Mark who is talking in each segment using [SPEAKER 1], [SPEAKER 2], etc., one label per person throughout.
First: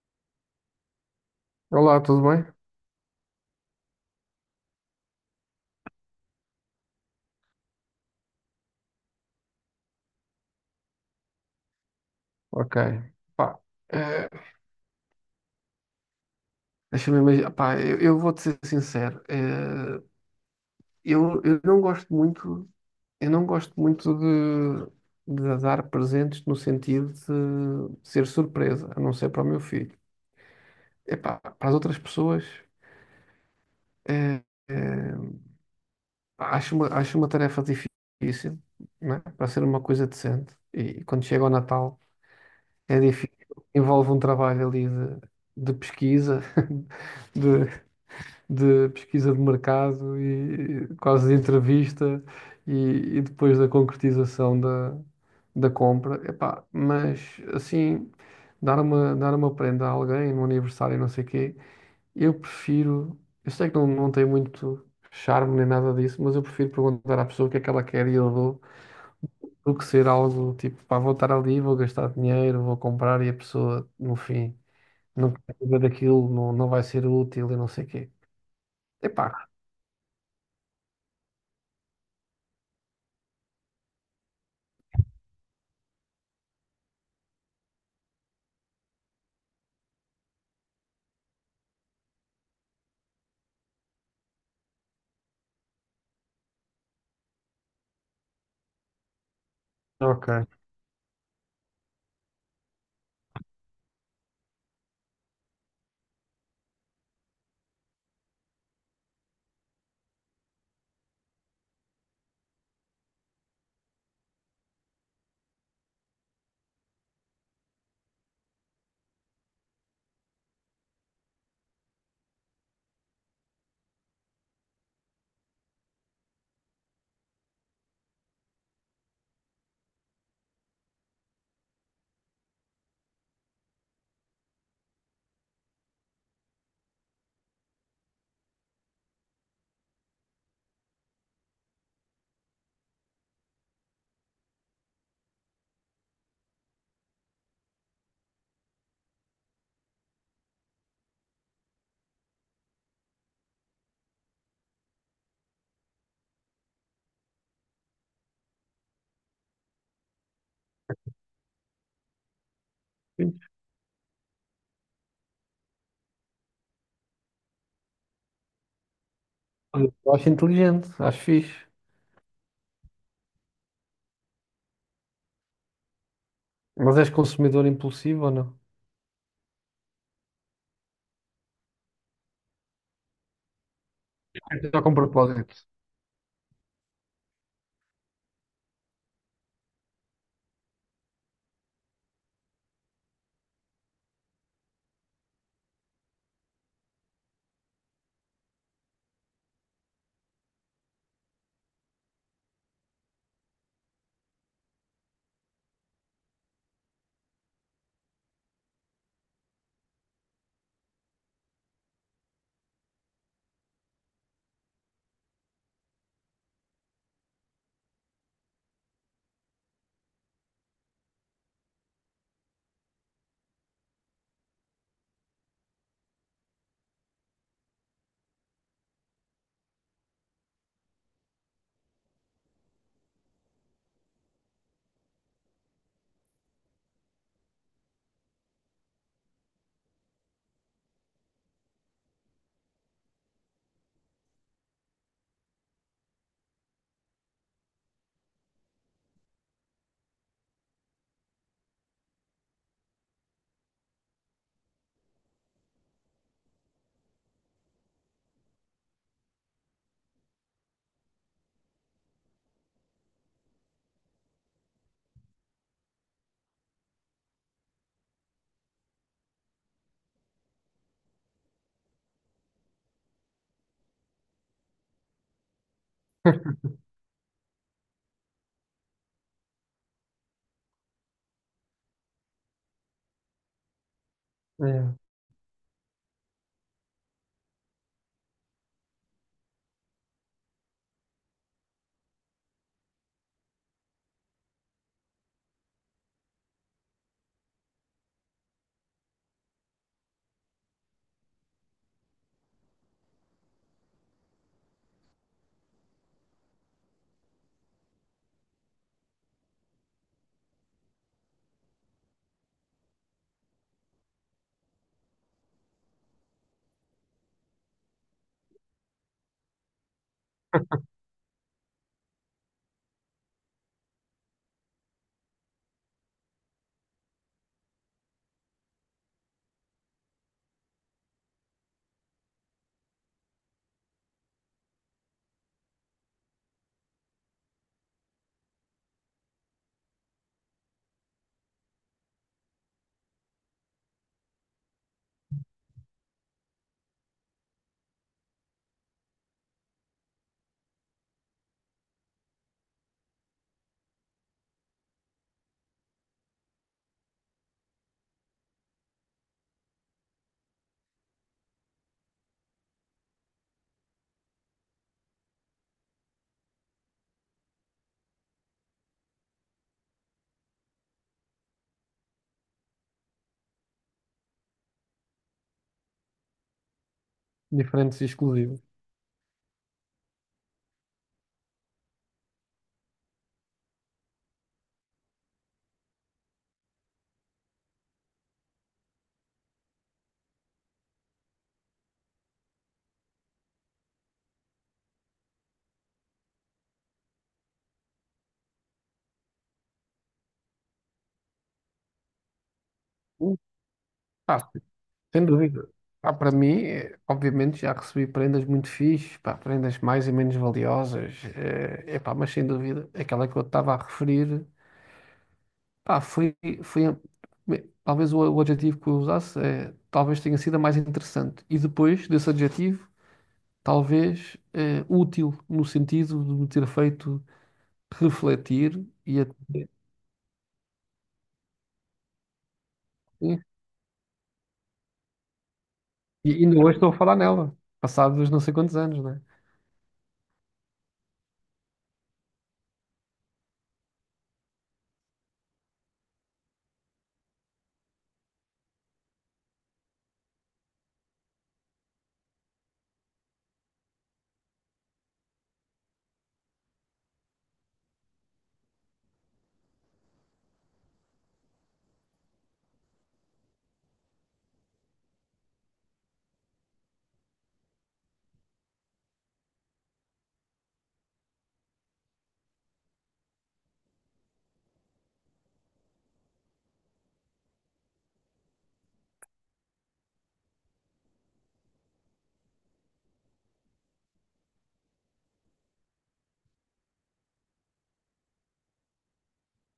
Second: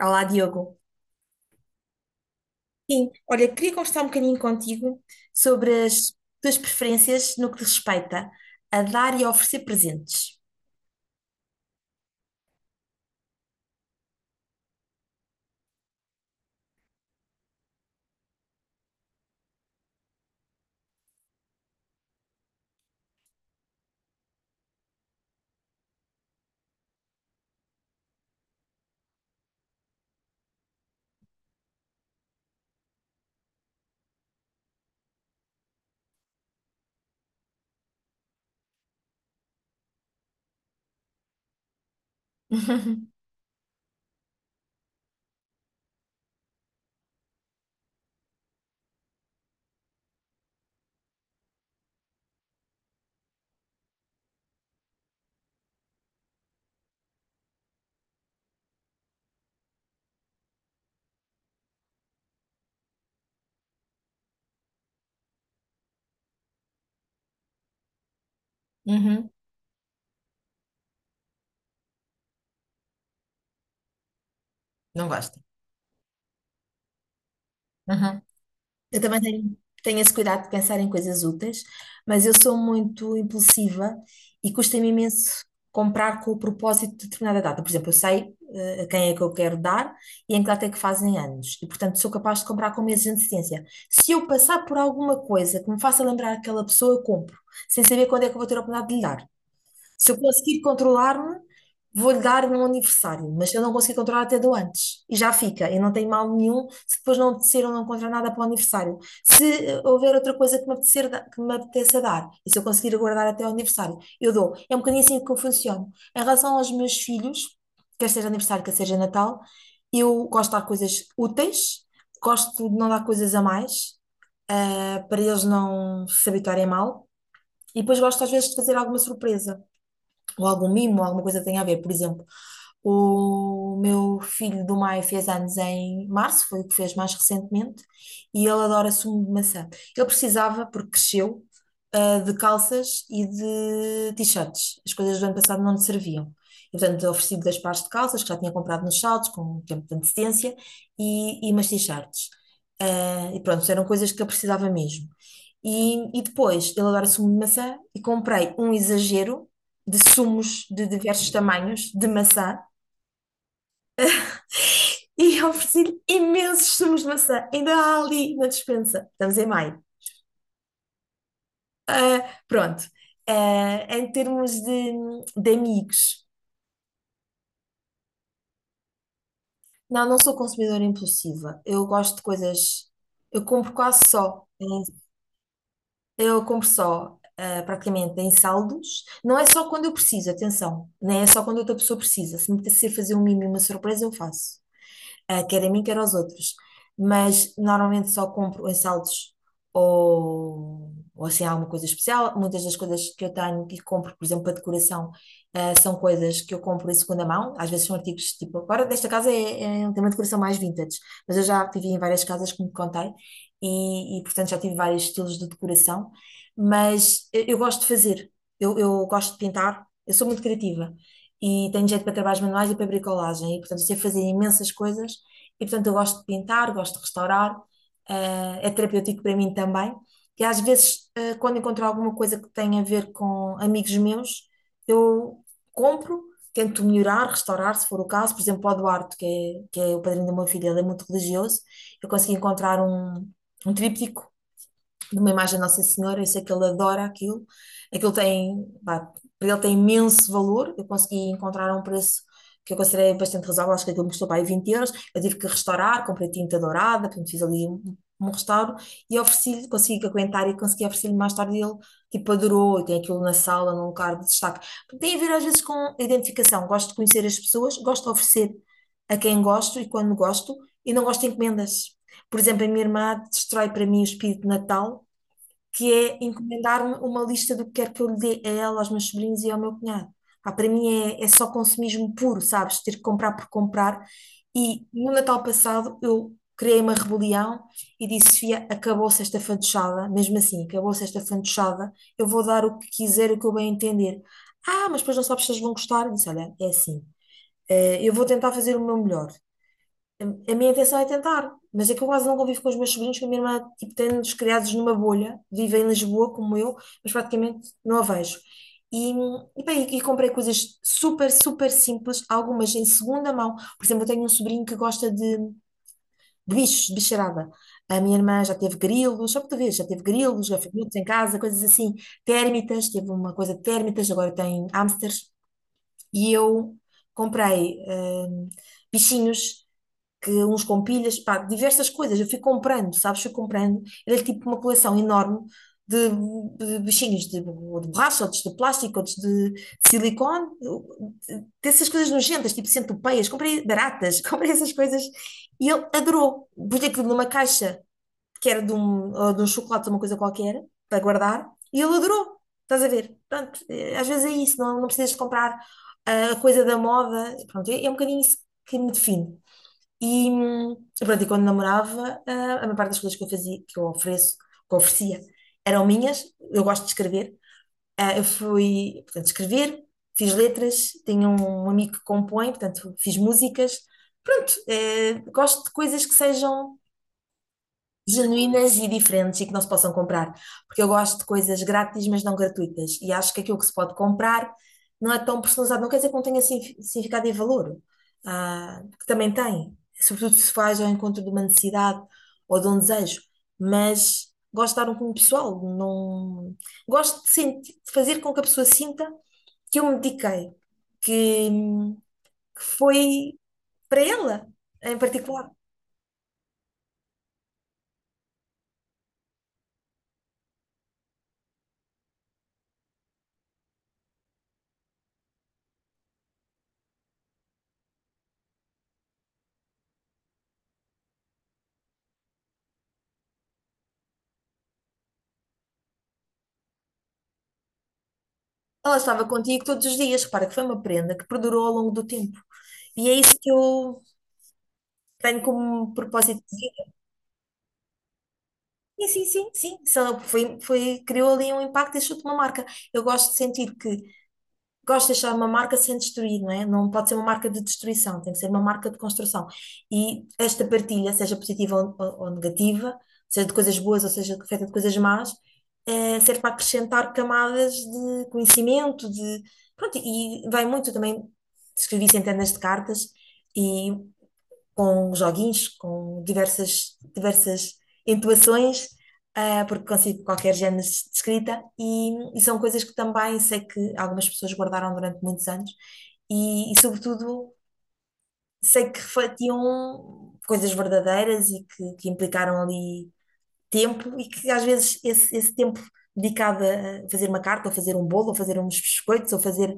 [SPEAKER 1] Olá, Diogo.
[SPEAKER 2] Olá, tudo bem?
[SPEAKER 1] Sim, olha, queria conversar um bocadinho contigo sobre as tuas preferências no que respeita a dar e a oferecer presentes.
[SPEAKER 2] Ok. Pá, eh, deixa-me imaginar. Pá, eu vou-te ser sincero. Eu não gosto muito, eu não gosto muito de dar presentes no sentido de ser surpresa, a não ser para o meu filho. Epá, para as outras pessoas, eh, eh, acho uma tarefa difícil, né? Para ser uma coisa decente. E, quando chega o Natal, é difícil. Envolve um trabalho ali de pesquisa, de, de pesquisa de mercado e quase de entrevista e, e depois da concretização da, da compra. Epá, mas assim, dar uma prenda a alguém no aniversário, e não sei o quê, eu prefiro. Eu sei que não, não tem muito charme nem nada disso, mas eu prefiro perguntar à pessoa o que é que ela quer e eu dou.
[SPEAKER 1] Uhum,
[SPEAKER 2] Do que ser algo tipo, pá, vou estar ali, vou gastar dinheiro, vou comprar e a pessoa, no fim,
[SPEAKER 1] não
[SPEAKER 2] não
[SPEAKER 1] gosto.
[SPEAKER 2] quer saber daquilo, não, não vai ser útil e não sei o quê.
[SPEAKER 1] Eu também
[SPEAKER 2] Epá,
[SPEAKER 1] tenho esse cuidado de pensar em coisas úteis, mas eu sou muito impulsiva e custa-me imenso comprar com o propósito de determinada data. Por exemplo, eu sei a quem é que eu quero dar e em que data é que fazem anos, e portanto sou capaz de comprar com meses de antecedência. Se eu passar por alguma coisa que me faça lembrar aquela pessoa, eu compro, sem saber quando é que eu vou ter a oportunidade de lhe dar. Se eu
[SPEAKER 2] ok.
[SPEAKER 1] conseguir controlar-me, vou-lhe dar no aniversário, mas se eu não conseguir controlar, até dou antes. E já fica, e não tem mal nenhum se depois não apetecer ou não encontrar nada para o aniversário. Se houver outra coisa que me apetecer, que me apeteça dar, e se eu conseguir aguardar até ao aniversário, eu dou. É um bocadinho assim que eu funciono. Em relação aos meus filhos, quer seja aniversário, quer seja Natal, eu gosto de dar coisas úteis, gosto de não dar coisas a mais, para eles não se habituarem mal. E depois gosto às vezes de fazer alguma surpresa ou algum mimo, alguma coisa que tenha a ver. Por exemplo, o meu filho do Maio fez anos em março, foi o que fez mais recentemente, e ele adora sumo de maçã. Ele precisava, porque cresceu, ah, de calças e de t-shirts. As coisas do ano passado não lhe serviam. E, portanto, ofereci-lhe dois pares de calças que já tinha comprado nos saldos, com um tempo de antecedência, e umas t-shirts. Ah, e pronto, eram coisas que ele precisava mesmo. E depois, ele adora sumo de maçã e comprei um exagero de sumos de diversos tamanhos de maçã e eu ofereci-lhe imensos sumos de maçã. Ainda há ali na despensa. Estamos em maio.
[SPEAKER 2] Eu acho inteligente, acho fixe.
[SPEAKER 1] Ah, pronto. Ah, em termos de, amigos,
[SPEAKER 2] Mas és consumidor impulsivo ou não?
[SPEAKER 1] não, não sou consumidora impulsiva. Eu gosto de coisas. Eu compro quase só.
[SPEAKER 2] Já com propósito.
[SPEAKER 1] Eu compro só, ah, praticamente, em saldos. Não é só quando eu preciso, atenção. Nem é só quando outra pessoa precisa. Se me apetecer fazer um mimo e uma surpresa, eu faço. Ah, quer a mim, quer aos outros. Mas normalmente só compro em saldos ou assim alguma coisa especial. Muitas das coisas que eu tenho que compro, por exemplo, para decoração, ah, são coisas que eu compro em segunda mão. Às vezes são artigos tipo, agora desta casa tem uma decoração mais vintage, mas eu já vivi em várias casas, como te contei, e portanto já tive vários estilos de decoração. Mas eu gosto de fazer, eu gosto de pintar, eu sou muito criativa e tenho jeito para trabalhos manuais e para bricolagem, e portanto sei fazer imensas coisas e portanto, eu gosto de pintar, gosto de restaurar, é terapêutico para mim também. E às vezes, quando encontro alguma coisa que tenha a ver com amigos meus, eu compro, tento melhorar, restaurar, se for o caso. Por exemplo, para o Eduardo, que é o padrinho da minha filha, ele é muito religioso. Eu consegui encontrar um, tríptico numa imagem da Nossa Senhora. Eu sei que ele adora aquilo, aquilo tem, pá, para ele tem imenso valor. Eu consegui encontrar um preço que eu considerei bastante razoável, acho que aquilo me custou para aí 20 euros. Eu tive que restaurar, comprei tinta dourada, portanto fiz ali um restauro, e ofereci-lhe, consegui aguentar e consegui oferecer-lhe mais tarde. Ele tipo adorou, e tem aquilo na sala, num lugar de destaque. Tem a ver às vezes com identificação, gosto de conhecer as pessoas, gosto de oferecer a quem gosto e quando gosto, e não gosto de encomendas. Por exemplo, a minha irmã destrói para mim o espírito de Natal, que é encomendar-me uma lista do que quer que eu lhe dê a ela, aos meus sobrinhos e ao meu cunhado. Pá, para mim é só consumismo puro, sabes? Ter que comprar por comprar. E
[SPEAKER 2] É,
[SPEAKER 1] no Natal passado eu criei uma rebelião e disse: Sofia, acabou-se esta fantochada, mesmo assim, acabou-se esta fantochada, eu vou dar o que quiser, o que eu bem entender. Ah, mas depois não sabes se eles vão gostar. Eu disse: olha, é assim, eu vou tentar fazer o meu melhor. A, a minha intenção é tentar, mas é que eu quase não convivo com os meus sobrinhos, que a minha irmã, tipo, tem-nos criados numa bolha, vive em Lisboa, como eu, mas praticamente não a vejo. Bem, e comprei coisas super, super simples, algumas em segunda mão. Por exemplo, eu tenho um sobrinho que gosta de, bichos, de bicharada. A minha irmã já teve grilos, só para tu veres, já teve grilos, gafanhotos em casa, coisas assim. Térmitas, teve uma coisa de térmitas, agora tem hamsters. E eu comprei, bichinhos que uns com pilhas, pá, diversas coisas. Eu fui comprando, sabes? Fui comprando. Era tipo uma coleção enorme de, de bichinhos ou de borracha, outros de plástico, outros de silicone, dessas coisas nojentas, tipo centopeias. Comprei baratas, comprei essas coisas e ele adorou. Pus aquilo numa caixa que era de um, ou de um chocolate, uma coisa qualquer, para guardar, e ele adorou. Estás a ver? Pronto, às vezes é isso, não, não precisas de comprar ah, a coisa da moda. Pronto, é um bocadinho isso que me define. E, pronto, e quando namorava, ah, a maior parte das coisas que eu fazia, que eu oferecia, eram minhas. Eu gosto de escrever. Ah, eu fui, portanto, escrever, fiz letras, tenho um amigo que compõe, portanto, fiz músicas. Pronto, gosto de coisas que sejam
[SPEAKER 2] diferentes e exclusivos.
[SPEAKER 1] genuínas e diferentes e que não se possam comprar. Porque eu gosto de coisas grátis, mas não gratuitas. E acho que aquilo que se pode comprar não é tão personalizado. Não quer dizer que não tenha significado e valor, ah, que também tem. Sobretudo se faz ao encontro de uma necessidade ou de um desejo. Mas gosto de dar um cunho pessoal. Não. Gosto de sentir, de fazer com que a pessoa sinta que eu me dediquei, que
[SPEAKER 2] Hum,
[SPEAKER 1] foi para ela,
[SPEAKER 2] Pá,
[SPEAKER 1] em
[SPEAKER 2] sem
[SPEAKER 1] particular.
[SPEAKER 2] dúvida. Pá, para mim, obviamente, já recebi prendas muito fixes, pá, prendas mais e menos valiosas, é, pá, mas sem dúvida, aquela que eu estava a referir, pá, foi a- me- talvez o adjetivo que eu usasse, talvez tenha sido a mais interessante. E depois desse adjetivo, talvez útil, no sentido de me ter feito refletir
[SPEAKER 1] Ela
[SPEAKER 2] e
[SPEAKER 1] estava
[SPEAKER 2] até.
[SPEAKER 1] contigo todos os dias. Repara que foi uma prenda que perdurou ao longo do tempo. E é isso
[SPEAKER 2] Sim.
[SPEAKER 1] que eu tenho como
[SPEAKER 2] E
[SPEAKER 1] propósito de
[SPEAKER 2] ainda hoje estou a
[SPEAKER 1] vida.
[SPEAKER 2] falar nela, passados não sei quantos anos,
[SPEAKER 1] Sim,
[SPEAKER 2] né?
[SPEAKER 1] sim, sim, sim. Só criou ali um impacto e deixou-te uma marca. Eu gosto de sentir que gosto de deixar uma marca sem destruir, não é? Não pode ser uma marca de destruição, tem que ser uma marca de construção. E esta partilha, seja positiva ou negativa, seja de coisas boas ou seja feita de coisas más, serve para acrescentar camadas de conhecimento. Pronto, e vai muito também, escrevi centenas de cartas, e com joguinhos, com diversas, diversas entoações, ah, porque consigo qualquer género de escrita, e são coisas que também sei que algumas pessoas guardaram durante muitos anos, e sobretudo, sei que refletiam coisas verdadeiras e que implicaram ali tempo, e que às vezes esse tempo dedicado a fazer uma carta, ou fazer um bolo, ou fazer uns biscoitos, ou fazer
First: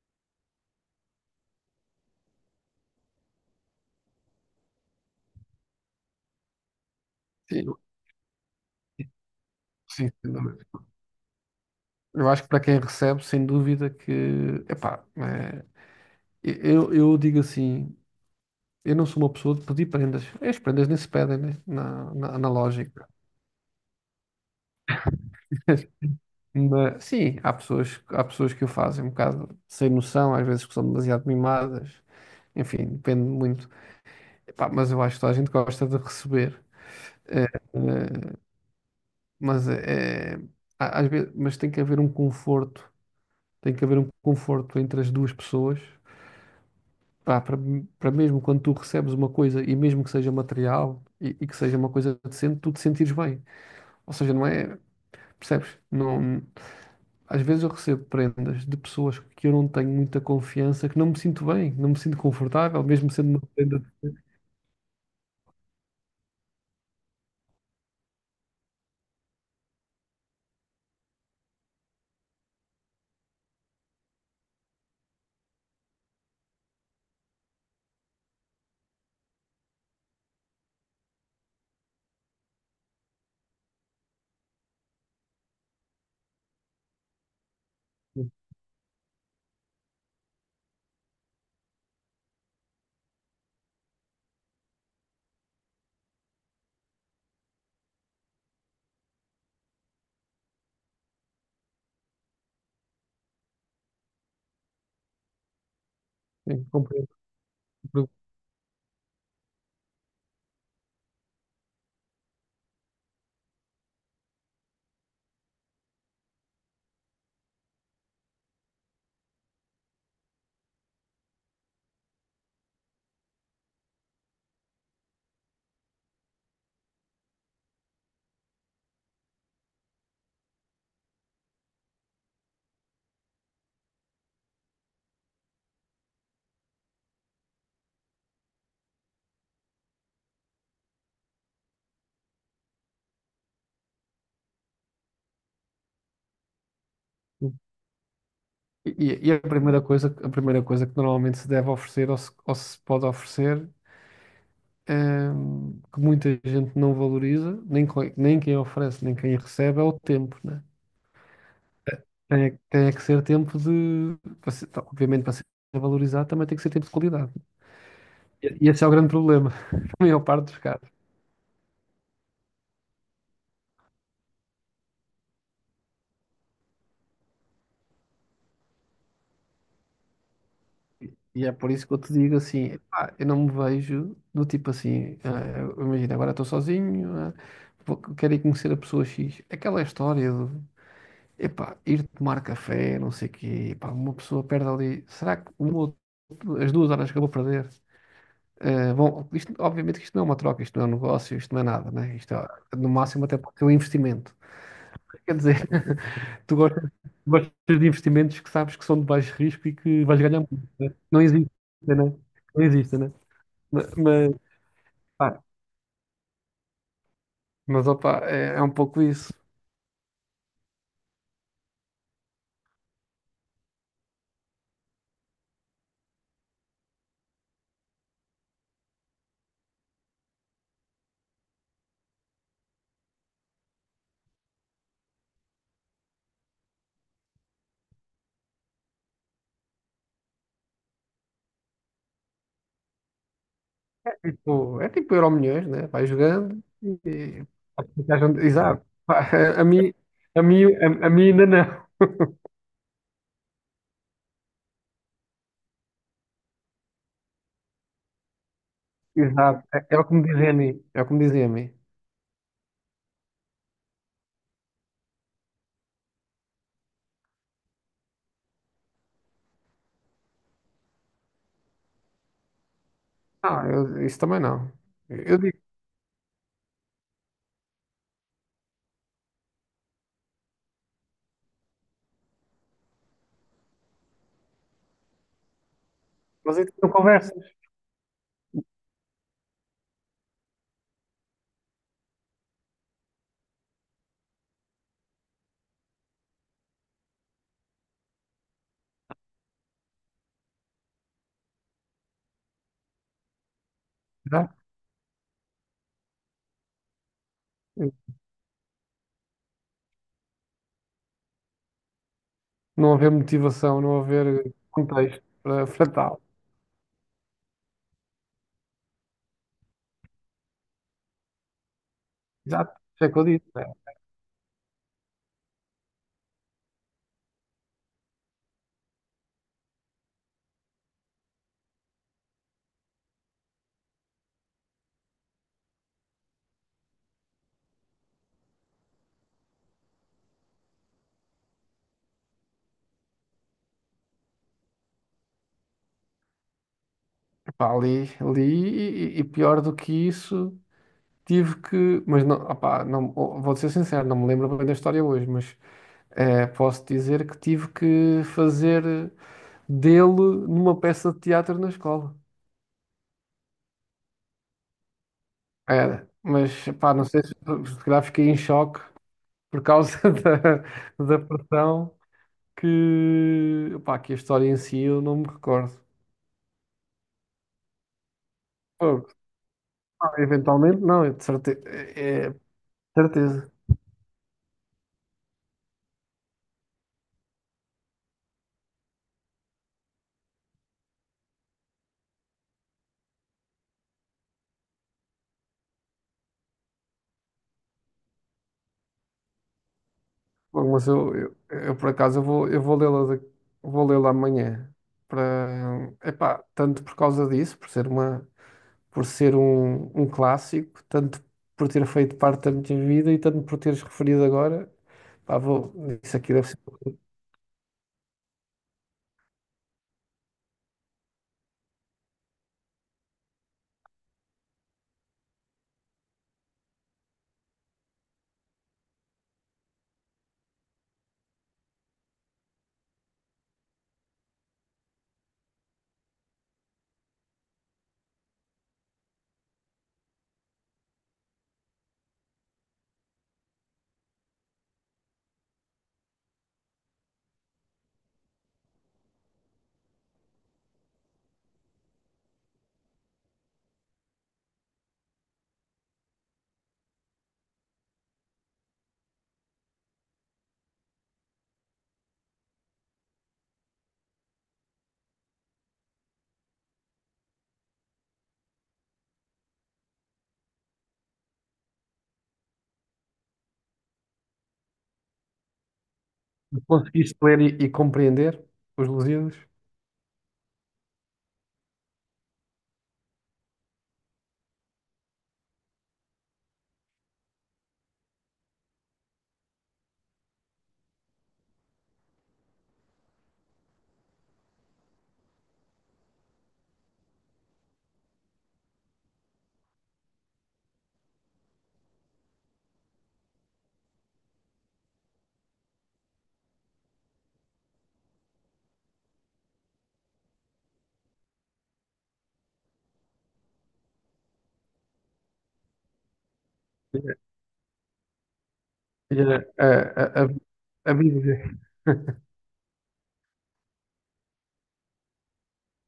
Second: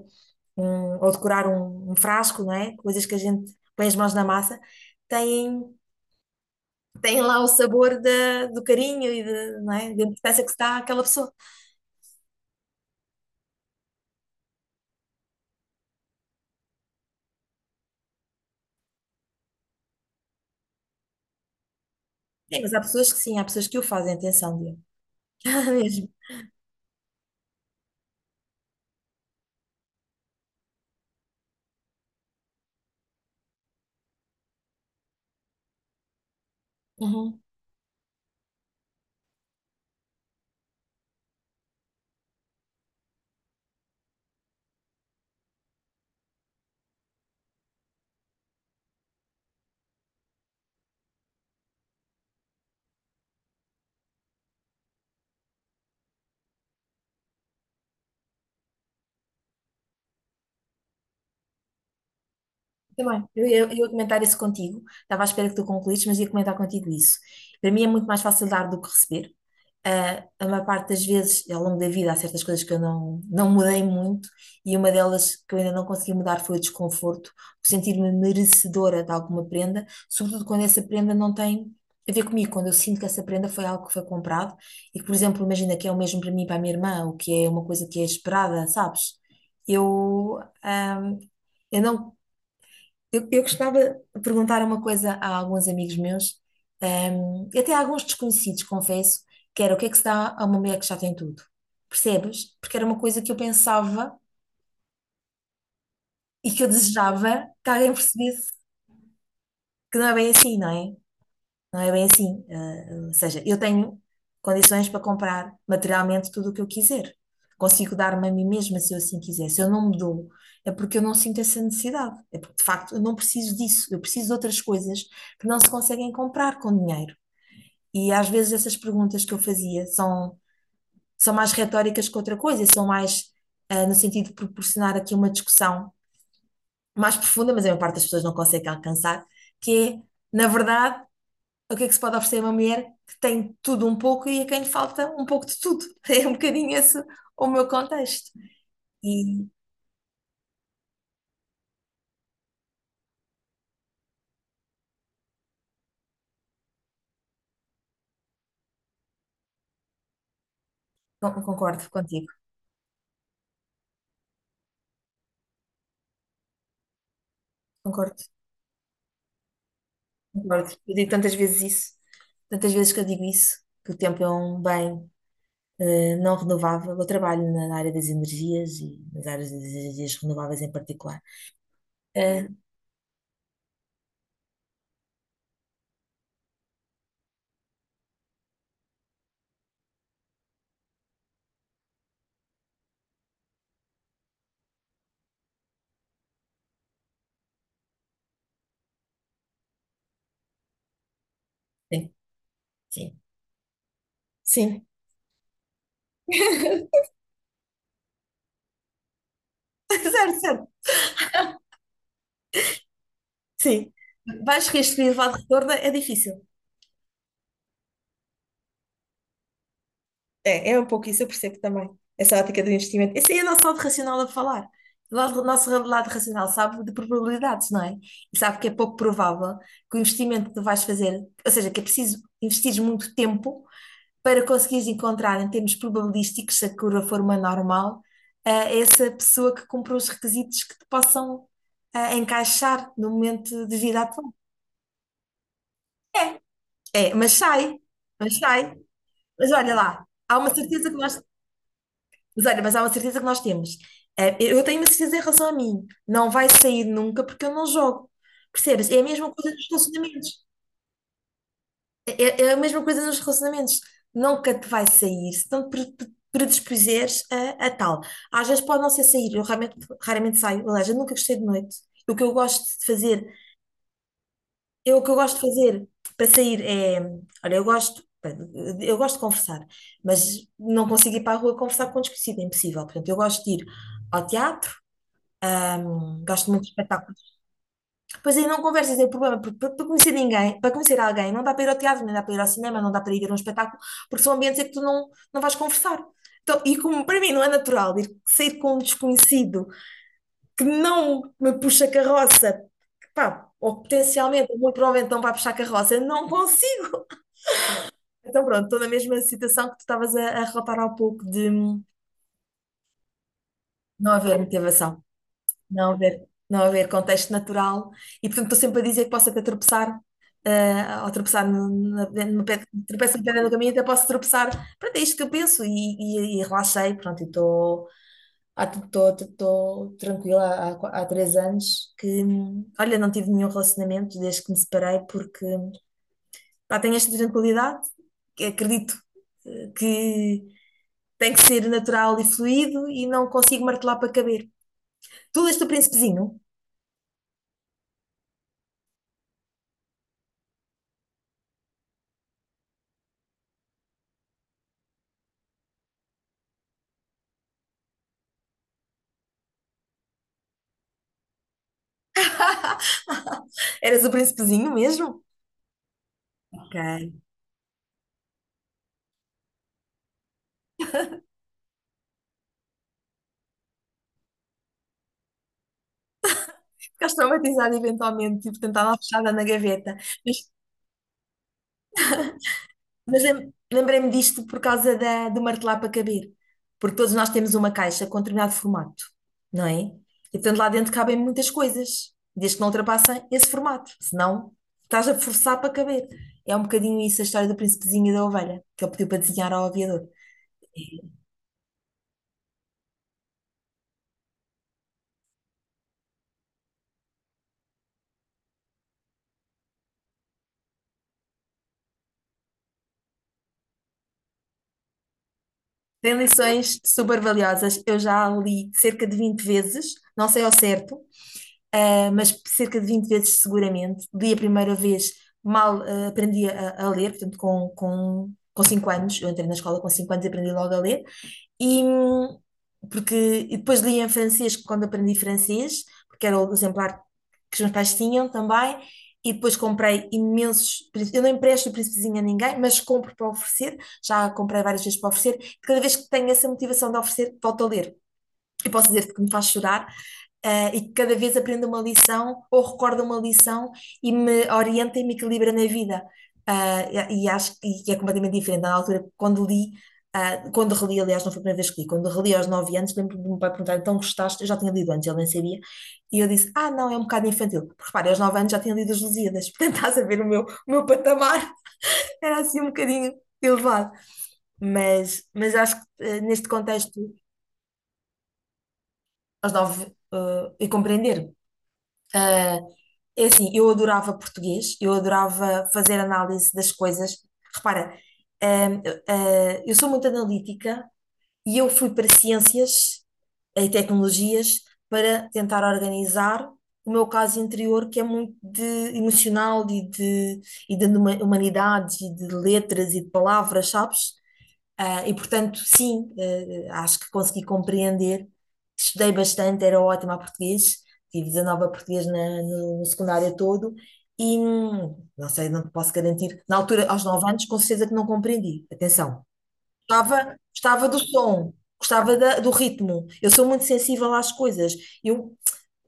[SPEAKER 1] um, ou decorar um, frasco, não é? Coisas que a gente põe as mãos na massa, têm tem lá o
[SPEAKER 2] Sim,
[SPEAKER 1] sabor do carinho e não é? Da
[SPEAKER 2] sim, sem
[SPEAKER 1] importância que se
[SPEAKER 2] dúvida.
[SPEAKER 1] dá àquela pessoa.
[SPEAKER 2] Eu acho que para quem recebe, sem dúvida que. Epá, é, eu digo assim, eu não sou uma pessoa de pedir prendas. É, as prendas nem se pedem, né? Na
[SPEAKER 1] Sim, mas há
[SPEAKER 2] lógica.
[SPEAKER 1] pessoas que sim, há pessoas que o fazem, atenção, Diogo. Mesmo.
[SPEAKER 2] Mas, sim, há pessoas que o fazem um bocado sem noção, às vezes que são demasiado mimadas. Enfim, depende muito. Epá, mas eu acho que toda a gente gosta de receber.
[SPEAKER 1] Uhum.
[SPEAKER 2] eh, eh, mas é, é- há- às vezes, mas tem que haver um conforto, tem que haver um conforto entre as duas pessoas, pá, para, para mesmo quando tu recebes uma coisa e mesmo que seja material e que seja uma coisa decente, tu te sentires bem. Ou seja, não é, percebes? Não, às vezes eu recebo prendas de pessoas que eu não tenho muita confiança, que não me sinto bem, não me sinto confortável, mesmo
[SPEAKER 1] Também.
[SPEAKER 2] sendo uma
[SPEAKER 1] Eu
[SPEAKER 2] prenda
[SPEAKER 1] ia comentar
[SPEAKER 2] decente.
[SPEAKER 1] isso contigo. Estava à espera que tu concluísse, mas ia comentar contigo isso. Para mim é muito mais fácil dar do que receber. Ah, a maior parte das vezes, ao longo da vida, há certas coisas que eu não, não mudei muito, e uma delas que eu ainda não consegui mudar foi o desconforto, o sentir-me merecedora de alguma prenda, sobretudo quando essa prenda não tem a ver comigo, quando eu sinto que essa prenda foi algo que foi comprado e que, por exemplo, imagina que é o mesmo para mim e para a minha irmã, o que é uma coisa que é esperada, sabes? Eu, ah, eu não eu, eu costumava perguntar uma coisa a alguns amigos meus, e até a alguns desconhecidos, confesso, que era o que é que se dá a uma mulher que já tem tudo? Percebes? Porque era uma coisa que eu pensava e que
[SPEAKER 2] Sim,
[SPEAKER 1] eu
[SPEAKER 2] compreendo.
[SPEAKER 1] desejava que alguém percebesse que não é bem assim, não é? Não é bem assim. Ah, ou seja, eu tenho condições para comprar materialmente tudo o que eu quiser. Consigo dar-me a mim mesma se eu assim quiser. Se eu não me dou, é porque eu não sinto essa necessidade. É porque, de facto, eu não preciso disso. Eu preciso de outras coisas que não se conseguem comprar com dinheiro. E às vezes essas perguntas que eu fazia são mais retóricas que outra coisa, são mais, no sentido de proporcionar aqui uma discussão mais profunda, mas a maior parte das pessoas não consegue alcançar, que é, na verdade, o que é que se pode oferecer a uma mulher que tem tudo um pouco e a quem lhe falta um pouco de tudo? É um bocadinho esse o meu contexto.
[SPEAKER 2] E
[SPEAKER 1] E
[SPEAKER 2] a primeira coisa que normalmente se deve oferecer ou se pode oferecer que muita gente não valoriza, nem, co- nem quem oferece, nem quem recebe, é o tempo, né?
[SPEAKER 1] concordo contigo,
[SPEAKER 2] Tem é que ser tempo de. Para ser- tá, obviamente, para ser valorizado, também tem que ser tempo de qualidade.
[SPEAKER 1] concordo,
[SPEAKER 2] E esse é o grande problema, na maior parte dos
[SPEAKER 1] concordo.
[SPEAKER 2] casos.
[SPEAKER 1] Eu digo tantas vezes isso, tantas vezes que eu digo isso, que o tempo é um bem não renovável. Eu trabalho na área das energias e nas áreas das energias renováveis em particular.
[SPEAKER 2] E é por isso que eu te digo
[SPEAKER 1] Eh,
[SPEAKER 2] assim: pá, eu não me vejo do tipo assim, ah, eu- imagina, agora estou sozinho, ah, vou- quero ir conhecer a pessoa X. Aquela história de. Epá, ir tomar café, não sei o quê, epá, uma pessoa perde ali. Será que uma ou as duas horas que eu vou perder. Eh, bom, isto- obviamente que isto não é uma troca, isto não é um negócio, isto não é nada,
[SPEAKER 1] sim,
[SPEAKER 2] né? Isto é, no
[SPEAKER 1] sim,
[SPEAKER 2] máximo até pode ser um investimento.
[SPEAKER 1] sim.
[SPEAKER 2] Quer dizer, tu gostas, gostas de investimentos que sabes que são de baixo risco e que vais
[SPEAKER 1] Certo,
[SPEAKER 2] ganhar
[SPEAKER 1] certo,
[SPEAKER 2] muito, né? Não existe, né? Não existe, né? Ma-
[SPEAKER 1] sim.
[SPEAKER 2] Mas,
[SPEAKER 1] Vais restringir o lado de
[SPEAKER 2] pá,
[SPEAKER 1] retorno, é difícil.
[SPEAKER 2] mas opa, é, é um pouco isso.
[SPEAKER 1] É um pouco isso, eu percebo também. Essa ótica do investimento. Esse aí é o nosso lado racional a falar. O nosso lado racional sabe de probabilidades, não é? E sabe que é pouco provável que o investimento que tu vais fazer, ou seja, que é preciso investir muito tempo para conseguires encontrar, em termos probabilísticos, se a curva for uma normal, essa pessoa que cumpra os requisitos que te possam encaixar no momento de vida atual.
[SPEAKER 2] É tipo Euromilhões, né? Vai
[SPEAKER 1] é
[SPEAKER 2] jogando
[SPEAKER 1] É, mas
[SPEAKER 2] e...
[SPEAKER 1] sai, mas sai.
[SPEAKER 2] Exato. Pá,
[SPEAKER 1] Mas
[SPEAKER 2] a
[SPEAKER 1] olha
[SPEAKER 2] mim,
[SPEAKER 1] lá, há
[SPEAKER 2] a
[SPEAKER 1] uma
[SPEAKER 2] mim,
[SPEAKER 1] certeza que
[SPEAKER 2] a
[SPEAKER 1] nós.
[SPEAKER 2] mim ainda não.
[SPEAKER 1] Mas olha, mas há uma certeza que nós temos. Eu tenho uma certeza em relação a mim. Não vai sair nunca porque eu não jogo. Percebes? É a mesma coisa nos
[SPEAKER 2] Exato. É, é o que me
[SPEAKER 1] relacionamentos.
[SPEAKER 2] dizem a mim. É o que me dizem a mim.
[SPEAKER 1] É a mesma coisa nos relacionamentos. Nunca te vai sair se não te predispuseres a tal. Às vezes pode não ser sair. Eu raramente saio. Aliás, eu nunca gostei de noite. O que eu gosto de fazer,
[SPEAKER 2] Ah, eu- isso também não.
[SPEAKER 1] o que eu gosto
[SPEAKER 2] Eu
[SPEAKER 1] de
[SPEAKER 2] digo,
[SPEAKER 1] fazer para sair é. Olha, eu gosto. Eu gosto de conversar, mas não consigo ir para a rua conversar com um desconhecido, é impossível. Portanto, eu gosto de ir ao teatro. Gosto
[SPEAKER 2] mas
[SPEAKER 1] muito de
[SPEAKER 2] então não
[SPEAKER 1] espetáculos.
[SPEAKER 2] conversas,
[SPEAKER 1] Pois aí não conversas, é o problema, porque para conhecer ninguém, para conhecer alguém, não dá para ir ao teatro, nem dá para ir ao cinema, não dá para ir a um espetáculo, porque são ambientes em que tu não vais conversar. Então, e como para mim não é natural ir sair com um desconhecido que não me puxa carroça, que, pá, ou
[SPEAKER 2] já?
[SPEAKER 1] potencialmente, muito provavelmente não vai puxar carroça, eu não consigo. Então pronto, estou na mesma situação que tu estavas a relatar há pouco de
[SPEAKER 2] Não haver motivação, não
[SPEAKER 1] não haver
[SPEAKER 2] haver
[SPEAKER 1] motivação.
[SPEAKER 2] contexto para para
[SPEAKER 1] não
[SPEAKER 2] tal.
[SPEAKER 1] haver, não haver contexto natural. E, portanto, estou sempre a dizer que posso até tropeçar, ao tropeçar no pé,
[SPEAKER 2] Exato, isso é o
[SPEAKER 1] tropeço
[SPEAKER 2] que
[SPEAKER 1] no
[SPEAKER 2] eu
[SPEAKER 1] pedra
[SPEAKER 2] disse.
[SPEAKER 1] no
[SPEAKER 2] Né?
[SPEAKER 1] caminho, até posso tropeçar. Pronto, é isto que eu penso e relaxei, pronto, e estou ah, estou- estou tranquila há 3 anos que, olha, não tive nenhum relacionamento desde que me separei porque pá, tenho esta tranquilidade, que acredito que tem que ser natural e fluido e não consigo martelar para caber. Tu leste o Príncipezinho?
[SPEAKER 2] Epá, li, li e pior do que isso, tive que. Mas não, opá, não, vou ser sincero, não me lembro bem da história hoje, mas posso dizer que tive que fazer dele numa peça de teatro na escola.
[SPEAKER 1] Eras o príncipezinho mesmo?
[SPEAKER 2] Era, mas
[SPEAKER 1] Ok.
[SPEAKER 2] pá, não sei se, se calhar fiquei em choque por causa da, da pressão. Que, pá, que a história em si eu não me recordo.
[SPEAKER 1] Ficaste traumatizada eventualmente, tipo, tentava
[SPEAKER 2] Fogo,
[SPEAKER 1] fechada na gaveta.
[SPEAKER 2] ah,
[SPEAKER 1] Mas,
[SPEAKER 2] eventualmente, não, é de certeza. É, é de
[SPEAKER 1] mas
[SPEAKER 2] certeza.
[SPEAKER 1] lem- lembrei-me disto por causa da, do martelar para caber. Porque todos nós temos uma caixa com determinado formato, não é? E portanto lá dentro cabem muitas coisas, desde que não ultrapassem esse formato. Senão estás a forçar para caber. É um bocadinho isso a história do príncipezinho e da ovelha, que ele pediu para desenhar ao aviador.
[SPEAKER 2] Fogo, mas eu, por acaso, eu vou lê-la, de- vou lê-la amanhã. Para, epá, tanto por causa disso, por ser uma, por ser um, um clássico, tanto por ter feito parte da minha vida e tanto por teres referido agora. Pá, vou,
[SPEAKER 1] Tem
[SPEAKER 2] isso aqui deve ser.
[SPEAKER 1] lições super valiosas. Eu já a li cerca de 20 vezes, não sei ao certo, mas cerca de 20 vezes seguramente. Li a primeira vez, mal aprendi a ler, portanto, com 5 anos. Eu entrei na escola com 5 anos e aprendi logo a ler. E, hum, porque, e depois li em francês quando aprendi francês, porque era o exemplar que os meus pais tinham também. E depois comprei imensos. Eu não empresto o príncipezinho a ninguém, mas compro para oferecer. Já comprei várias vezes para oferecer. Cada vez que tenho essa motivação de oferecer, volto a ler. Eu posso dizer-te que me faz chorar, e que cada vez aprendo uma lição ou recordo uma lição e me orienta e me equilibra na vida. Ah, e acho que é completamente diferente. Na altura, quando li, quando reli, aliás, não foi a primeira vez que li, quando reli aos 9 anos, lembro do meu pai perguntar, então gostaste? Eu já tinha lido antes, ele nem sabia. E eu disse, ah, não, é um bocado infantil. Porque repara, aos 9 anos já tinha lido As Lusíadas, portanto estás a ver o meu patamar, era assim um bocadinho elevado. Mas acho que neste contexto,
[SPEAKER 2] Conseguiste ler e compreender os Lusíadas?
[SPEAKER 1] aos 9, e compreender. Ah, é assim, eu adorava português, eu adorava fazer análise das coisas. Repara, ah, ah, eu sou muito analítica e eu fui para ciências e tecnologias para tentar organizar o meu caso interior, que é muito de emocional e de, humanidades e de letras e de palavras, sabes? Ah, e portanto, sim, acho que consegui compreender. Estudei bastante, era ótima a português, tive 19 a português no secundário todo e não sei, não te posso garantir. Na altura, aos
[SPEAKER 2] E
[SPEAKER 1] 9 anos, com certeza que não compreendi.
[SPEAKER 2] a,
[SPEAKER 1] Atenção,
[SPEAKER 2] a, a, a,
[SPEAKER 1] gostava, gostava
[SPEAKER 2] a
[SPEAKER 1] do
[SPEAKER 2] Bíblia.
[SPEAKER 1] som, gostava do ritmo. Eu sou muito sensível às coisas. Eu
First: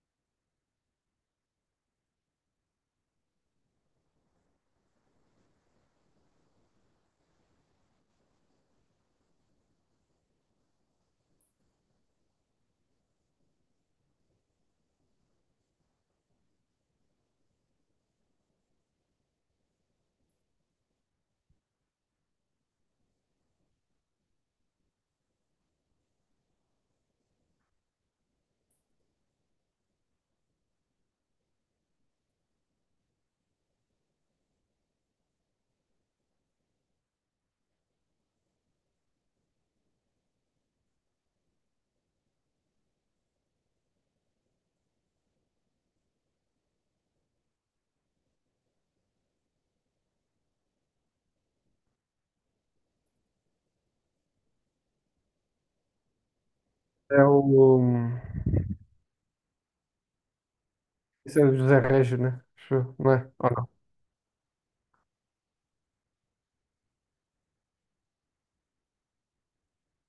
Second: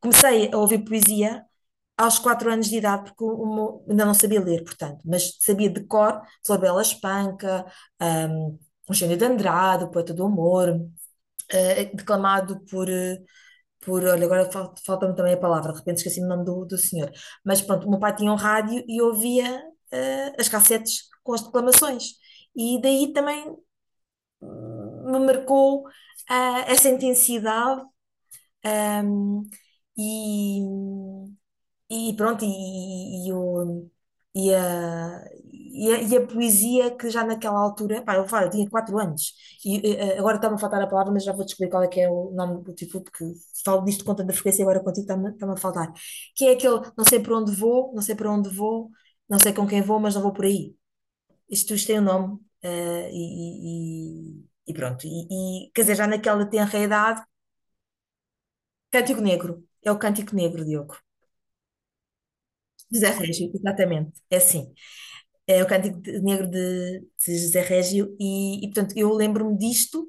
[SPEAKER 1] comecei a ouvir poesia aos 4 anos de idade, porque ainda não sabia ler, portanto, mas sabia de cor Flabela Espanca, um, Eugênio de Andrade, o Poeta do Amor, declamado por, olha, agora falta-me também a palavra, de repente esqueci o nome do senhor, mas pronto, o meu pai tinha um rádio e ouvia as cassetes com as declamações, e daí também me marcou essa intensidade, ah, e, e pronto, e, o, e, a, e, a, e a poesia que já naquela altura, pá, eu, falo, eu tinha 4 anos, e agora está-me a faltar a palavra, mas já vou descobrir qual é que é o nome do título, porque falo disto com tanta frequência e agora contigo está-me a faltar. Que é aquele, não sei para onde vou, não sei para onde vou, não sei com quem vou, mas não vou por aí. Isto tem o nome, pronto. Quer dizer, já naquela tenra
[SPEAKER 2] É
[SPEAKER 1] idade,
[SPEAKER 2] o.
[SPEAKER 1] Cântico Negro, é o Cântico Negro, Diogo.
[SPEAKER 2] Esse é o José Régio, né? Acho eu,
[SPEAKER 1] José
[SPEAKER 2] não é?
[SPEAKER 1] Régio,
[SPEAKER 2] Ou não?
[SPEAKER 1] exatamente, é assim. É o Cântico Negro de José Régio, portanto eu lembro-me disto,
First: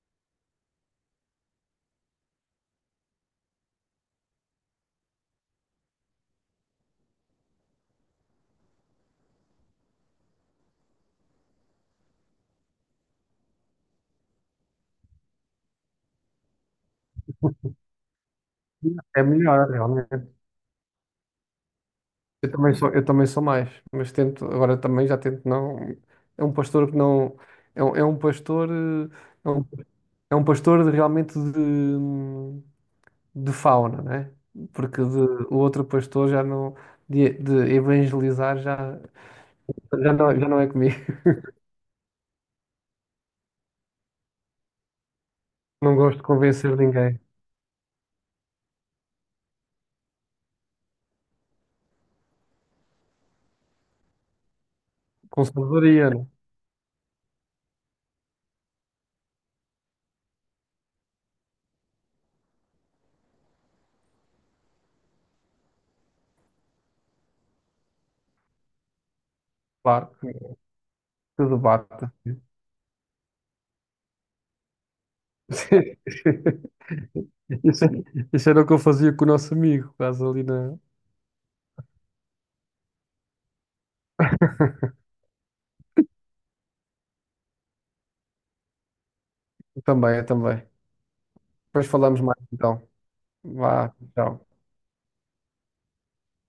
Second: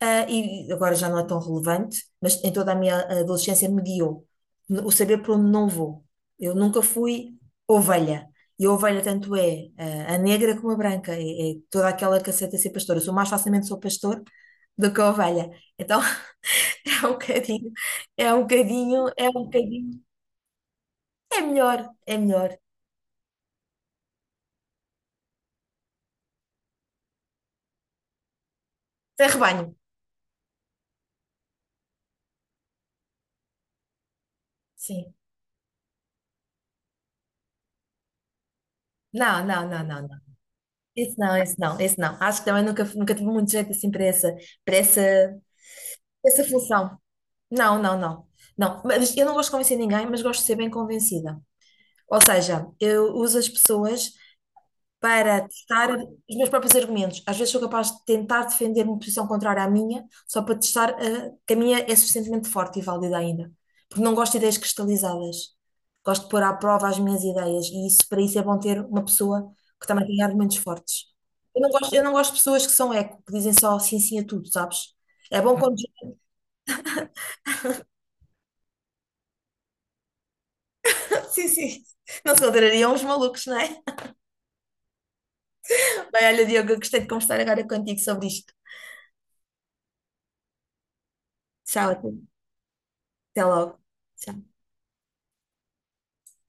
[SPEAKER 1] e agora já não é tão relevante, mas em toda a minha adolescência me guiou o saber por onde não vou. Eu nunca fui ovelha, e a ovelha tanto é a negra como a branca, é toda aquela que aceita ser pastora. Eu sou mais facilmente sou pastor do que a ovelha, então é um bocadinho, é um bocadinho,
[SPEAKER 2] É
[SPEAKER 1] é um
[SPEAKER 2] melhor,
[SPEAKER 1] bocadinho,
[SPEAKER 2] realmente.
[SPEAKER 1] é melhor, é melhor,
[SPEAKER 2] Eu também sou mais, mas tento, agora também já tento não. É um pastor que não. É um pastor.
[SPEAKER 1] é
[SPEAKER 2] É um,
[SPEAKER 1] rebanho,
[SPEAKER 2] é um pastor de- realmente de fauna, né? Porque
[SPEAKER 1] sim.
[SPEAKER 2] de, o outro pastor já não. De evangelizar já,
[SPEAKER 1] Não, não, não, não.
[SPEAKER 2] já não é comigo.
[SPEAKER 1] Isso não, isso não, isso não. Acho que também nunca tive muito jeito assim para essa, para essa,
[SPEAKER 2] Não gosto de
[SPEAKER 1] essa
[SPEAKER 2] convencer
[SPEAKER 1] função.
[SPEAKER 2] ninguém.
[SPEAKER 1] Não, não, não. Não, mas eu não gosto de convencer ninguém, mas gosto de ser bem convencida. Ou seja, eu uso as pessoas
[SPEAKER 2] Com
[SPEAKER 1] para testar
[SPEAKER 2] sabedoria, né?
[SPEAKER 1] os meus próprios argumentos. Às vezes sou capaz de tentar defender uma posição contrária à minha, só para testar, que a minha é suficientemente forte e válida ainda. Porque não gosto de ideias cristalizadas. Gosto de pôr à prova as minhas ideias e isso, para isso é bom ter uma pessoa que também
[SPEAKER 2] Claro,
[SPEAKER 1] tenha
[SPEAKER 2] que
[SPEAKER 1] argumentos fortes.
[SPEAKER 2] tudo
[SPEAKER 1] Eu não gosto, eu
[SPEAKER 2] bate.
[SPEAKER 1] não gosto de pessoas que são eco, que dizem só sim, sim a tudo, sabes? É bom quando.
[SPEAKER 2] Isso, é, isso era o que eu fazia com o nosso amigo, quase ali na.
[SPEAKER 1] Sim, sim. Não se contrariam os malucos, não é? Bem, olha, Diogo, eu gostei de conversar agora contigo sobre isto.
[SPEAKER 2] Também, eu também. Depois
[SPEAKER 1] Tchau, até
[SPEAKER 2] falamos mais então.
[SPEAKER 1] até logo.
[SPEAKER 2] Vá, tchau.
[SPEAKER 1] Tchau.